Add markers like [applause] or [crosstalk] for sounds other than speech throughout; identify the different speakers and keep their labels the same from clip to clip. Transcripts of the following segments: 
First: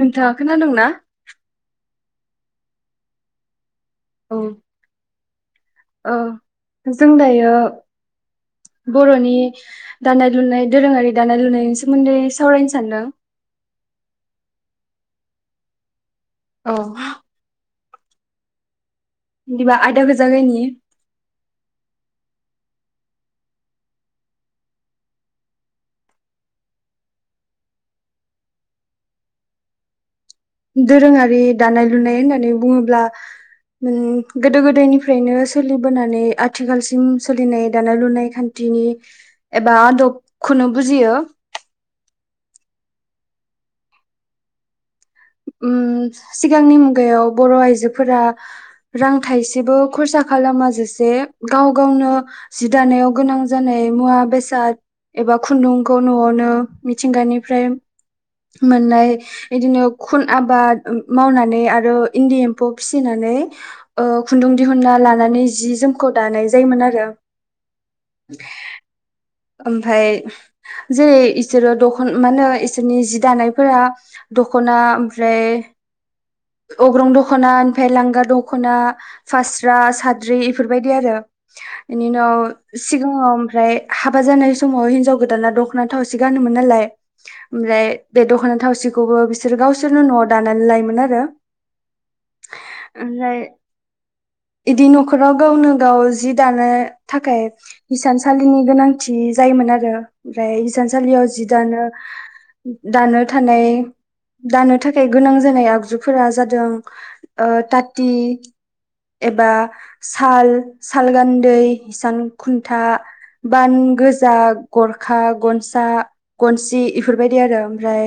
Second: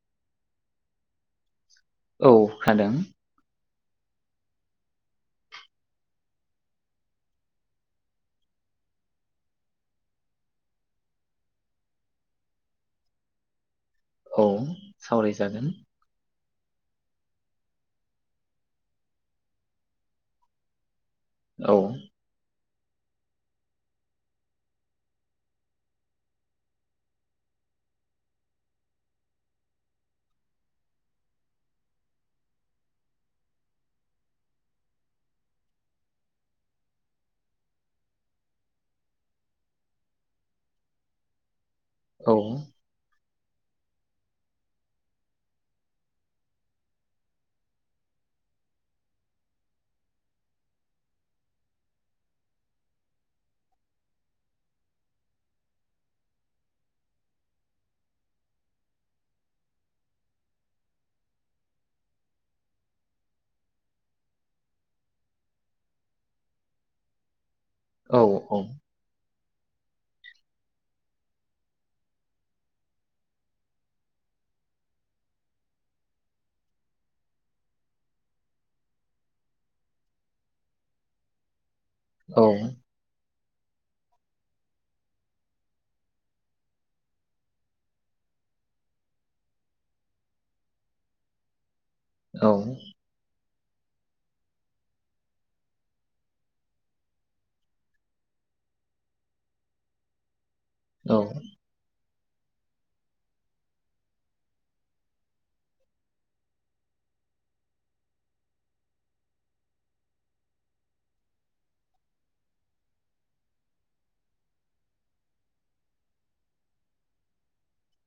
Speaker 1: नोंथाङा खोनादोंंना?
Speaker 2: औ खोनादों।
Speaker 1: औ औ जों दायो बर'नि दानाय लुनाय दोरोङारि दानाय लुनायनि सोमोन्दै सावरायनो सानदों।
Speaker 2: औ सावरायजागोन।
Speaker 1: औ बिदिबा आयदाखो जागायनि
Speaker 2: औ
Speaker 1: दोरोङारि दानाय लुनाय होननानै बुङोब्ला उम गोदो गोदायनिफ्रायनो सोलिबोनानै आथिखालसिम सोलिनाय दानाय लुनाय खान्थिनि एबा आदबखौनो बुजियो।
Speaker 2: औ
Speaker 1: उम सिगांनि मुगायाव बर' आइजोफोरा रां थाइसेबो खरसा खालामाजासे गाव गावनो जि दानायाव गोनां जानाय मुवा बेसाद एबा खुन्दुंखौ न'आवनो मिथिंगानिफ्राय मोननाय बिदिनो खुन आबाद मावनानै आरो इन्दि एम्फौ फिसिनानै ओ खुन्दुं दिहुना लानानै जि-जोमखौ दानाय जायोमोन आरो।
Speaker 2: औ औ
Speaker 1: ओमफाय जेरै इसोरो दख मा होनो इसोरनि जि दानायफोरा दख'ना ओमफ्राय अग्रं दख'ना ओमफ्राय लांगा दख'ना, फास्रा, साद्रि बेफोरबायदि आरो। इनि
Speaker 2: औ
Speaker 1: उनाव सिगांआव ओमफ्राय हाबा जानाय समाव हिनजाव गोदाना दख'ना थावसि गानोमोन नालाय ओमफ्राय बे दख'ना थावसिखौबो बिसोर गावसोरनो न'आव दानानै लायोमोन आरो।
Speaker 2: औ
Speaker 1: ओमफ्राय इदि न'खराव गावनो गाव जि दानो थाखाय हिसानसालिनि गोनांथि जायोमोन आरो। ओमफ्राय हिसान
Speaker 2: औ
Speaker 1: सालियाव जि दानो दानो थानाय दानो थाखाय गोनां जानाय आगजुफोरा जादों ओ ताति एबा साल, साल गान्दै, हिसान खुन्था बान गोजा गरखा, गनसा, गनसि इफोरबायदि आरो ओमफ्राय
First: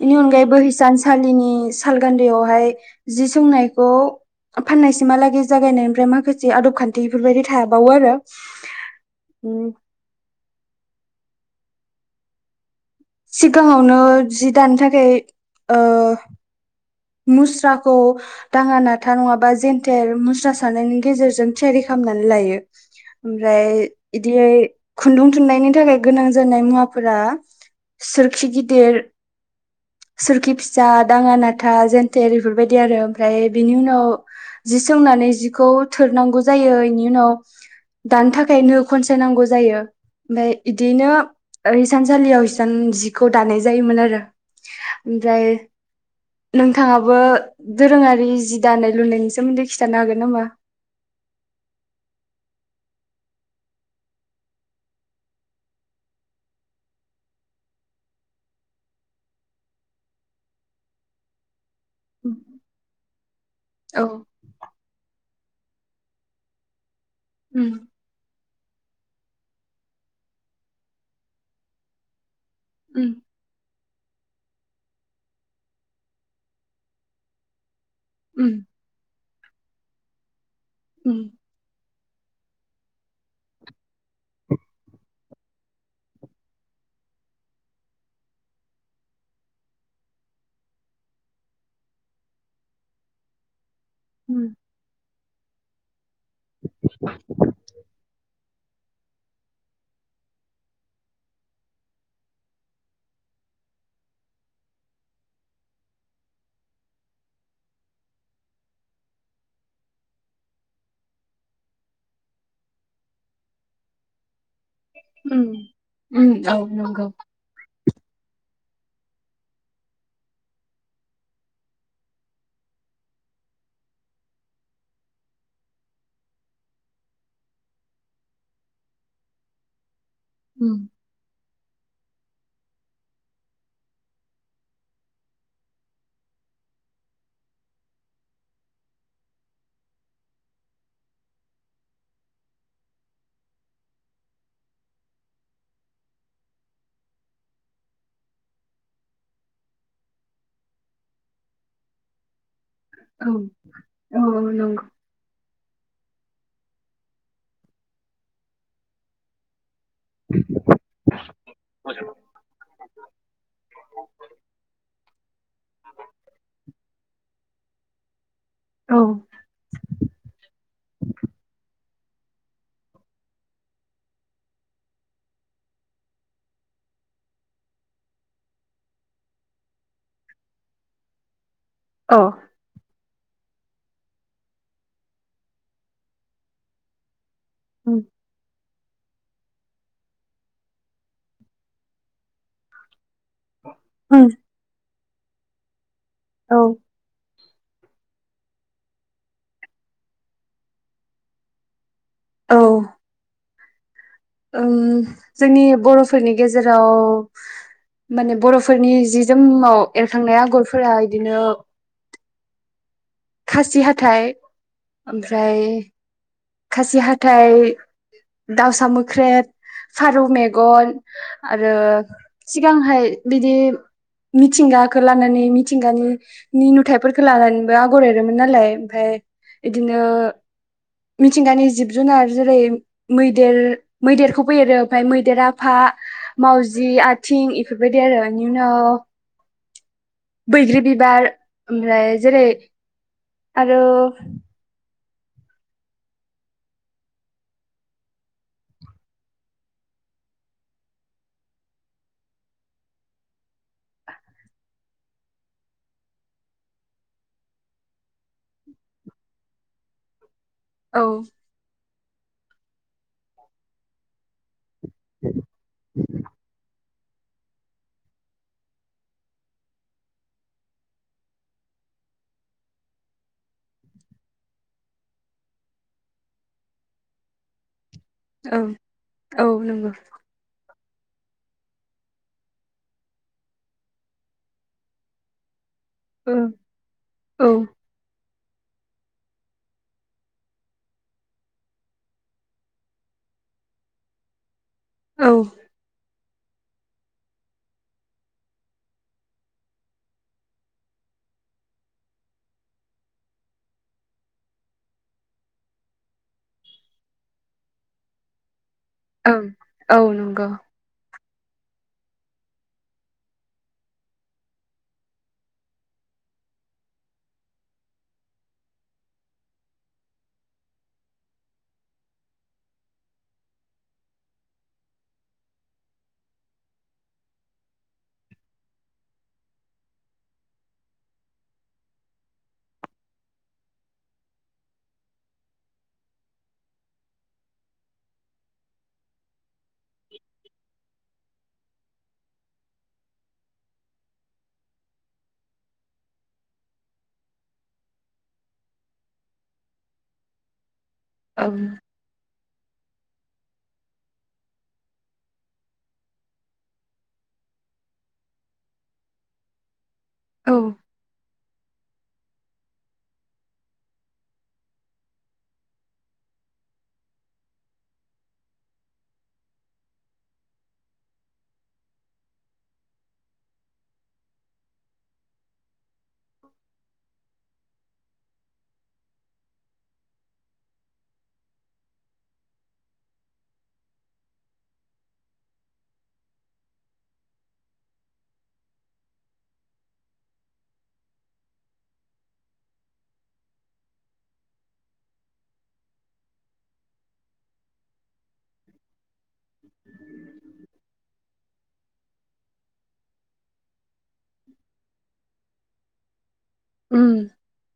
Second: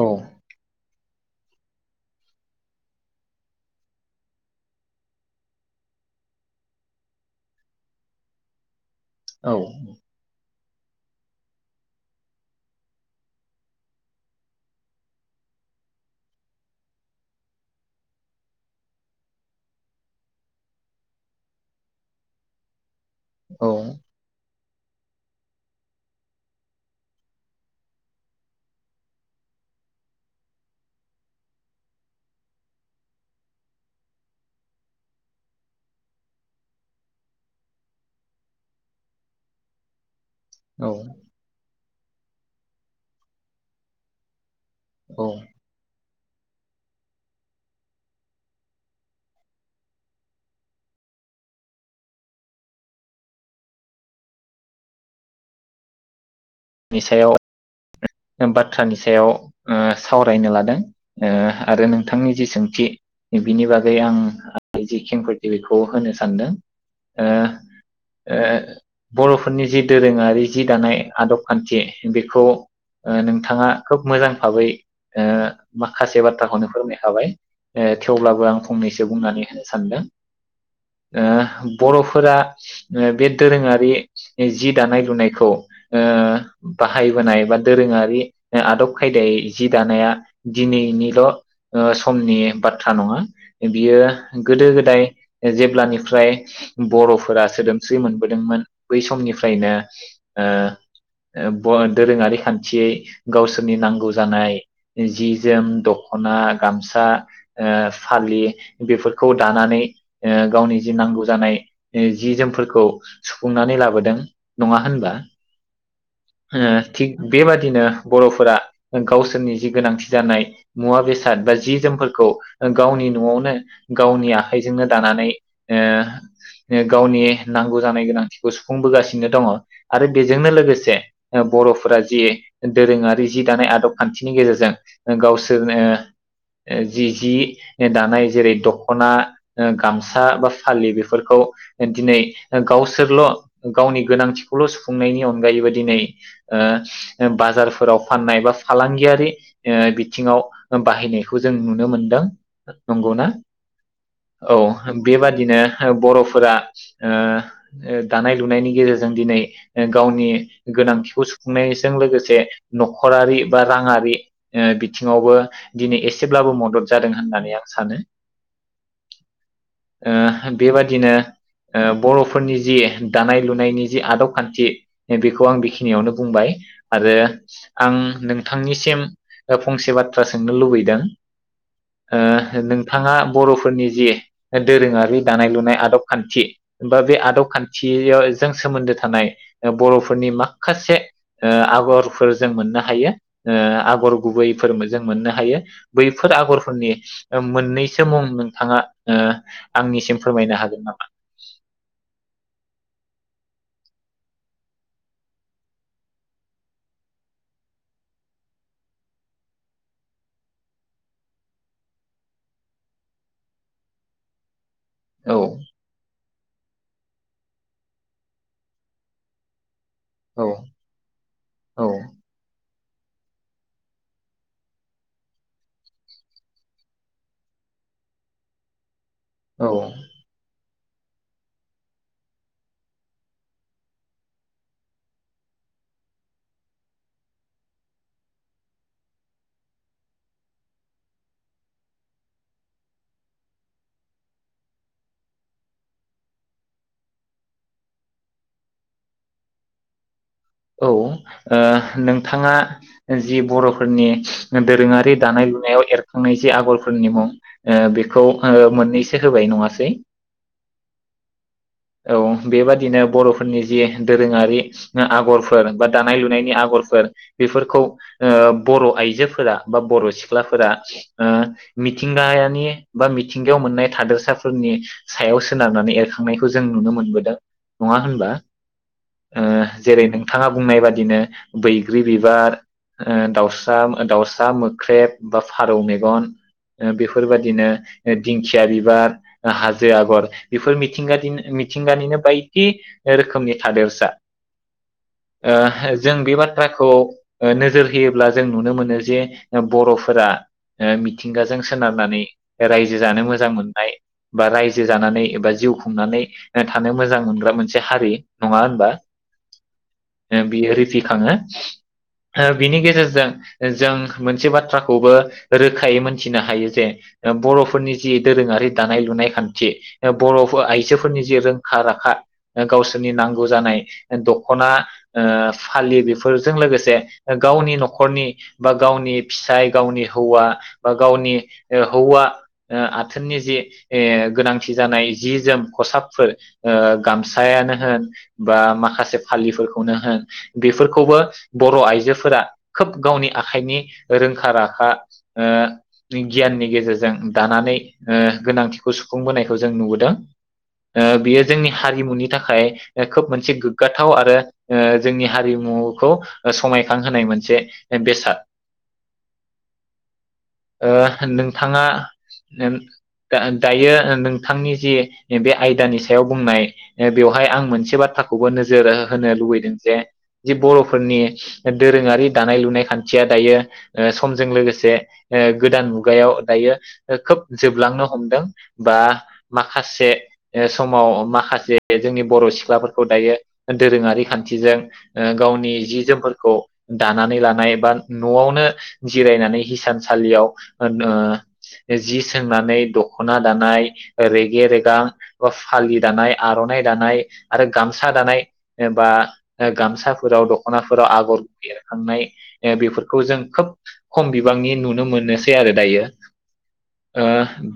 Speaker 1: बेनि अनगायैबो हिसान सा सालिनि सालगान्दैयावहाय जि सोंनायखौ फाननायसिमहालागै जागायनायनिफ्राय माखासे आदब खान्थि एफोरबायदि थाबावो आरो।
Speaker 2: औ
Speaker 1: उम सिगाङावनो जि दानो थाखाय ओ मुस्राखौ दाङा नाथा नङाबा जेन्थेर मुस्रा सानायनि गेजेरजों थियारि खालामनानै लायो
Speaker 2: औ
Speaker 1: ओमफ्राय इदियै खुन्दुं थुननायनि थाखाय गोनां जानाय मुवाफोरा सोरखि गिदिर, सोरखि फिसा, दाङा ना था, जेन्थेर एफोरबायदि आरो ओमफ्राय बेनि उनाव जि सोंनानै जिखौ थोरनांगौ जायो इनि उनाव दानो थाखायनो खनसायनांगौ जायो। ओमफ्राय
Speaker 2: औ
Speaker 1: इदिनो ओ हिस सानसालियाव हिसान जिखौ दानाय जायोमोन आरो।
Speaker 2: औ
Speaker 1: ओमफ्राय नोंथाङाबो दोरोङारि जि दानाय लुनायनि सोमोन्दै खिथानो हागोन नामा
Speaker 2: नि सायाव बाथ्रानि सायाव ओ सावरायनो लादों ओ आरो नोंथांनि जि सोंथि बिनि बागै
Speaker 1: औ
Speaker 2: आं जि खेंफोर बेखौ होनो सानदों ओ
Speaker 1: उम
Speaker 2: ओ बरफोरनि जि दोरोङारि जि दानाय आदब खान्थि बेखौ
Speaker 1: उम
Speaker 2: ओ नोंथाङा खोब मोजां भाबै माखासे बाथ्राखौनो फोरोमायखाबाय थेवब्लाबो
Speaker 1: उम
Speaker 2: आं फंनैसो बुंनानै सानदों
Speaker 1: उम
Speaker 2: ओ बरफोरा बे दोरोङारि जि दानाय लुनायखौ ओ बाहायबोनाय बा दोरोङारि आदब खायदायै जि दानाया दिनैनिल समनि बाथ्रा नङा बियो
Speaker 1: उम
Speaker 2: गोदो गोदाय जेब्लानि ओमफ्राय बरफोरा सोदोमस्रि मोनबोदोंमोन बै समनिफ्रायनो दोरोङारि खान्थियै गावसोरनि नांगौ जानाय जि जोम दखना गामसा ओ फालि बेफोरखौ दानानै गावनि जि नांगौ जानाय जि जोमफोरखौ सुफुंनानै लाबोदों नङा होनबा
Speaker 1: उम उम औ
Speaker 2: ओ
Speaker 1: नंगौ
Speaker 2: थिग बेबादिनो नो बरफोरा गावसोरनि जि गोनांथि जानाय मुवा बेसाद बा जि जोमफोरखौ गावनि नआवनो गावनि आखाइजोंनो दानानै गावनि नांगौ जानाय गोनांथिखौ सुफुंबोगासिनो दङ आरो बेजोंनो
Speaker 1: उम
Speaker 2: लोगोसे बरफोरा जि दोरोङारि जि दानाय आदब खान्थिनि गेजेरजों गावसोरनो जि जि दानाय जेरै दखना गामसा बा फालि बेफोरखौ दिनै गावसोरल गावनि गोनांथिखौल सुफुंनायनि अनगायैबो दिनै बाजारफोराव फाननाय बा फालांगियारि बिथिङाव बाहायनायखौ जों नुनो मोनदों नंगौनाा
Speaker 1: औ
Speaker 2: औ बेबादिनो बरफोरा दानाय लुनायनि गेजेरजों दिनै गावनि खिखौ सुफुंनायजों लोगोसे नखरारि बा राङारि बिथिङावबो दिनै एसेब्लाबो मदद जादों होननानै आं सानो
Speaker 1: औ
Speaker 2: [inaudible] ओ बेबादिनो ओ बरफोरनि जि दानाय लुनायनि जि आदब खान्थि बेखौ आं बेखिनियावनो बुंबाय आरो आं नोंथांनिसिम फंसे बाथ्रा सोंनो लुबैदों
Speaker 1: औ
Speaker 2: ओ नों बिथाङा बरफोरनि जि दोरोङारि दानाय लुनाय आदब खान्थि बा बे आदब
Speaker 1: उम
Speaker 2: खानथिजों सोमोन्दो थानाय बर'फोर फोरनि माखासे आगरफोर जों मोननो हायो । आगर
Speaker 1: उम
Speaker 2: गुबै फोरमोन । जों मोननो हायो । बैफोर
Speaker 1: औ
Speaker 2: आगरफोरनि मोननैसो मुं नोंथाङा आंनिसिम फोरमायनो हागोन नामा?
Speaker 1: औ । ओ जोंनि बर'फोरनि गेजेराव माने बर'फोरनि जि जोमाव एरखांनाय आगरफोरा इदिनो खासि हाथाइ
Speaker 2: औ
Speaker 1: ओमफ्राय खासि हाथाइ दाउसा मोख्रेब फारौ
Speaker 2: औ
Speaker 1: मेगन आरो सि गांहाय बिदि मिथिंगाखो लानानै मिथिंगानि नि नुथाइफोरखो लानानैबो आगर एरोमोन नालाय ओमफ्राय
Speaker 2: औ औ
Speaker 1: इदिनो मिथिंगानि जिब जुनार जेरै मैदेर मैदेरखौ बो एरो आमफाय मैदेरा आफा मावजि आथिं इफोरबायदि आरो इनि उनाव बैग्रि बिबार ओमफ्राय जेरै आरो
Speaker 2: औ ओ नोंथाङा जि बर'फोरनि दोरोङारि दानाय लुनायाव एरखांनाय जि आगरफोरनि मुं ओ बेखौ ओ मोननैसो होबाय नङासै?
Speaker 1: औ ।
Speaker 2: औ बेबादिनो बर'फोरनि जि दोरोङारि आगरफोर बा दानाय लुनायनि आगरफोर बेफोरखौ ओ बर' आइजोफोरा बा बर' सिख्लाफोरा ओ मिथिंगायानि बा मिथिंगायाव मोननाय थादोरसाफोरनि सायाव सोनारनानै एरखांनायखौ जों नुनो मोनबोदों । नङा होनबा
Speaker 1: औ
Speaker 2: ओ
Speaker 1: औ नंगौ
Speaker 2: जेरै नोंथाङा बुंनाय बा दिनो बैग्रि बिबार ओ दाउस्रा ओ दाउसा मोख्रेब बा फारौ मेगन
Speaker 1: औ
Speaker 2: ओ
Speaker 1: औ
Speaker 2: बेफोरबादिनो एद दिंखिया बिबार ओ हाजो आगर बेफोर मिथिंगादिन मिथिंगानिनो बायदि ओ रोखोमनि थादेरसा ।
Speaker 1: औ
Speaker 2: ओ जों बे बाथ थ्राखौ ओ नोजोर होयोब्ला जों नुनो मोनो जे बर'फोरा ओ मिथिंगाजों सोनारनानै रायजो जानो मोजां मोननाय बा रायजो जानानै एबा जिउ खुंनानै ओ थानो मोजां मोनग्रा मोनसे हारि नङा होनबा?
Speaker 1: ओं औ
Speaker 2: ओ
Speaker 1: नंगौ
Speaker 2: बियो रिफिखाङो । ओ बिनि गेजेरजों जों मोनसे बाथ्राखौबो रोखायै मोनथिनो हायो जे ओ बर'फोरनि जि दोरोङारि दानाय लुनाय खान्थि ओ बर' फो आइजोफोरनि जि रोंखा राखा ओ गावसोरनि नांगौ जानाय ओ दख खना ओ फालि बेफोरजों लोगोसे ओ गावनि न'खरनि बा गावनि फिसाय गावनि हौवा बा गावनि ओ हौवा ओ आथोननि जि ए गोनांथि जानाय जि जोम खसाबफोर ओ गामसायानो होन बा माखासे फालिफोरखौ खौनो होन बेफोर खौबो बर' आइजोफोरा खोब गावनि आखाइनि रोंखा राखा ओ गियाननि गेजेरजों दानानै ओ गोनांथिखौ सुफुंबोनायखौ जों नुबोदों । ओ बियो
Speaker 1: औ
Speaker 2: जोंनि हारिमुनि थाखाय ओ खोब मोनसे गोग्गा थाव आरो ओ जोंनि हारिमुखौ ओ समायखांहोनाय मोनसे ए बेसाद।
Speaker 1: औ
Speaker 2: ओ होनदों थाङा नेम गाओन दायो ओ नोंथांनि जि ए बे आयदानि सायाव बुंनाय ए बेवहाय आं मोनसे बाथ्राखौबो नोज जोर होनो लुबैदों जे जि बर'फोरनि दोरोङारि दानाय लुनाय खान्थिया दायो ओ समजों लोगोसे ओ गोदान मुगायाव दायो ओ खोब जोबलांनो हमदों बा माखासे ओ समाव माखासे जोंनि बर' सिख्लाफोरखौ दायो दोरोङारि खान्थिजों ओ गावनि जि जोमफोरखौ दानानै लानाय बा न'आवनो जिरायनानै हिसानसालियाव ओ नो जि सोंनानै दख'ना दानाय रेगे रेगां बा फालि दानाय आर'नाइ दानाय आरो गामसा दानाय ओ बा ओ गामसाफोराव दख'नाफोराव आगर एर खांनाय ओ बेफोरखौ जों खोब खम बिबांनि नुनो मोननोसै आरो दायो।
Speaker 1: उम
Speaker 2: ओ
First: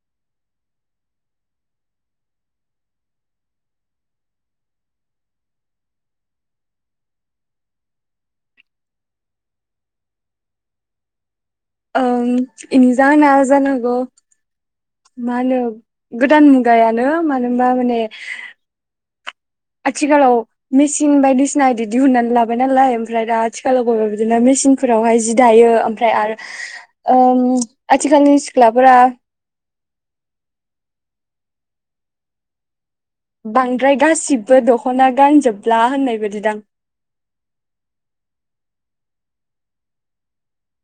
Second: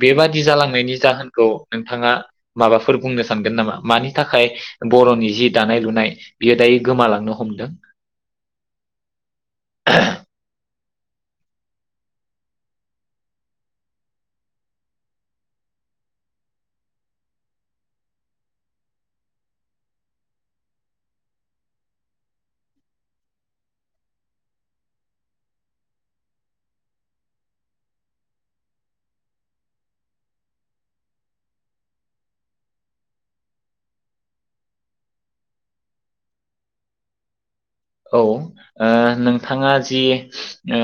Speaker 2: बेबाद जालांनायनि जाहोनखौ नोंथाङा माबाफोर बुंनो सानगोन नामा मानि थाखाय बर'नि जि दानाय लुनाय बियो दायो गोमालांनो हमदों ।
Speaker 1: ओं बेनि जाहोना जानोहागौ मा होनो गोदान मुगायानो मानो होनबा माने आथिखालाव मेचिन बायदिसिना बिदि दिहुननानै लाबाय नालाय ओमफ्राय दा आथिखालाव बबेबा बिदिनो मेचिनफोरावहाय जि दायो ओमफ्राय आरो ओ आथिखालनि सिख्लाफोरा बांद्राय गासिबो दख'ना गानजोबला होननाय बादिदां
Speaker 2: औ ओ नोंथाङा जि ओ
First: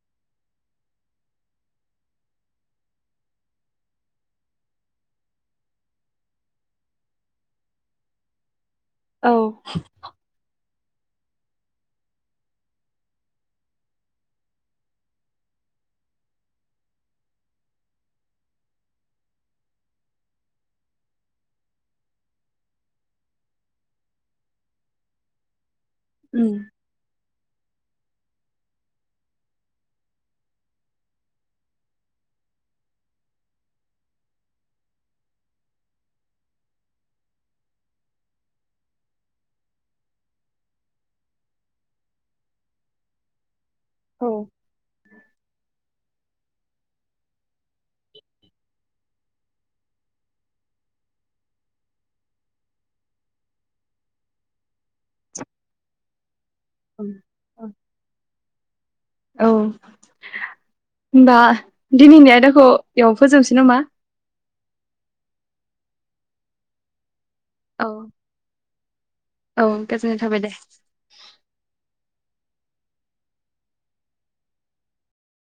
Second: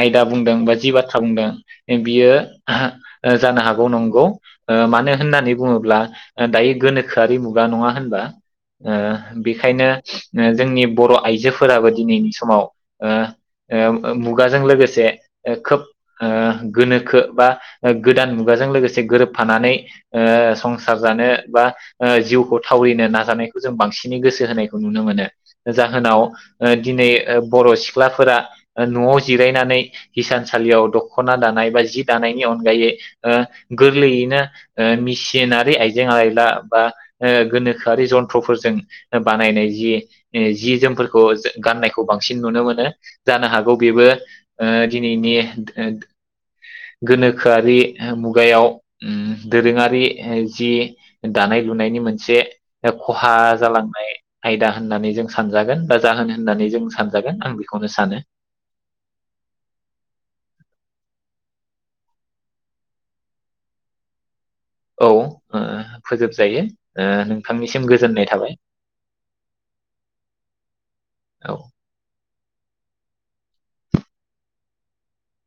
Speaker 2: आयदा बुंदों बा जि बाथ्रा बुंदों बियो ओ जानो हागौ नंगौ । मानो होननानै बुङोब्ला दायो गोनोखोआरि मुगा नङा होनबा? ओ बेखायनो जोंनि बर' आइजोफोराबो दिनैनि समाव ओ ओ मुगाजों लोगोसे खोब ओ गोनोखो बा ओ गोदान मुगाजों लोगोसे गोरोबफानानै ओ संसार जानो बा ओ जिउखौ थावरिनो नाजानायखौ जों बांसिनै गोसो होनायखौ नुनो मोनो । जाहोनाव
Speaker 1: उम
Speaker 2: ओ दिनै ओ बर' सिख्लाफोरा न'आव जिरायनानै हिसानसालियाव दख'ना दानाय बा जि दानायनि अनगायै ओ गोरलैयैनो ओ मेसिनारि आइजें आइला बा ओ गोनोखोआरि जन्थ्रफोरजों बानायनाय जि जि जोमफोरखौ गाननायखौ बांसिन नुनो मोनो जानो हागौ बेबो
Speaker 1: औ
Speaker 2: ओ दिनैनि गोनोखोआरि मुगायाव ओम दोरोङारि जि दानाय लुनायनि मोनसे खहा जालांनाय आयदा होननानै सानजागोन बा जाहोन होननानै जों सानजागोन आं
Speaker 1: औ
Speaker 2: बेखौनो सानो ।
Speaker 1: होमबा दिनैनि आयदाखौ एयाव फोजोबनोसै नामा?
Speaker 2: औ ओ फोजोबजायो ओ नों बिथांनिसिम
Speaker 1: औ
Speaker 2: गोजोननाय थाबाय ।
Speaker 1: औ गोजोननाय थाबाय दे ।
Speaker 2: औ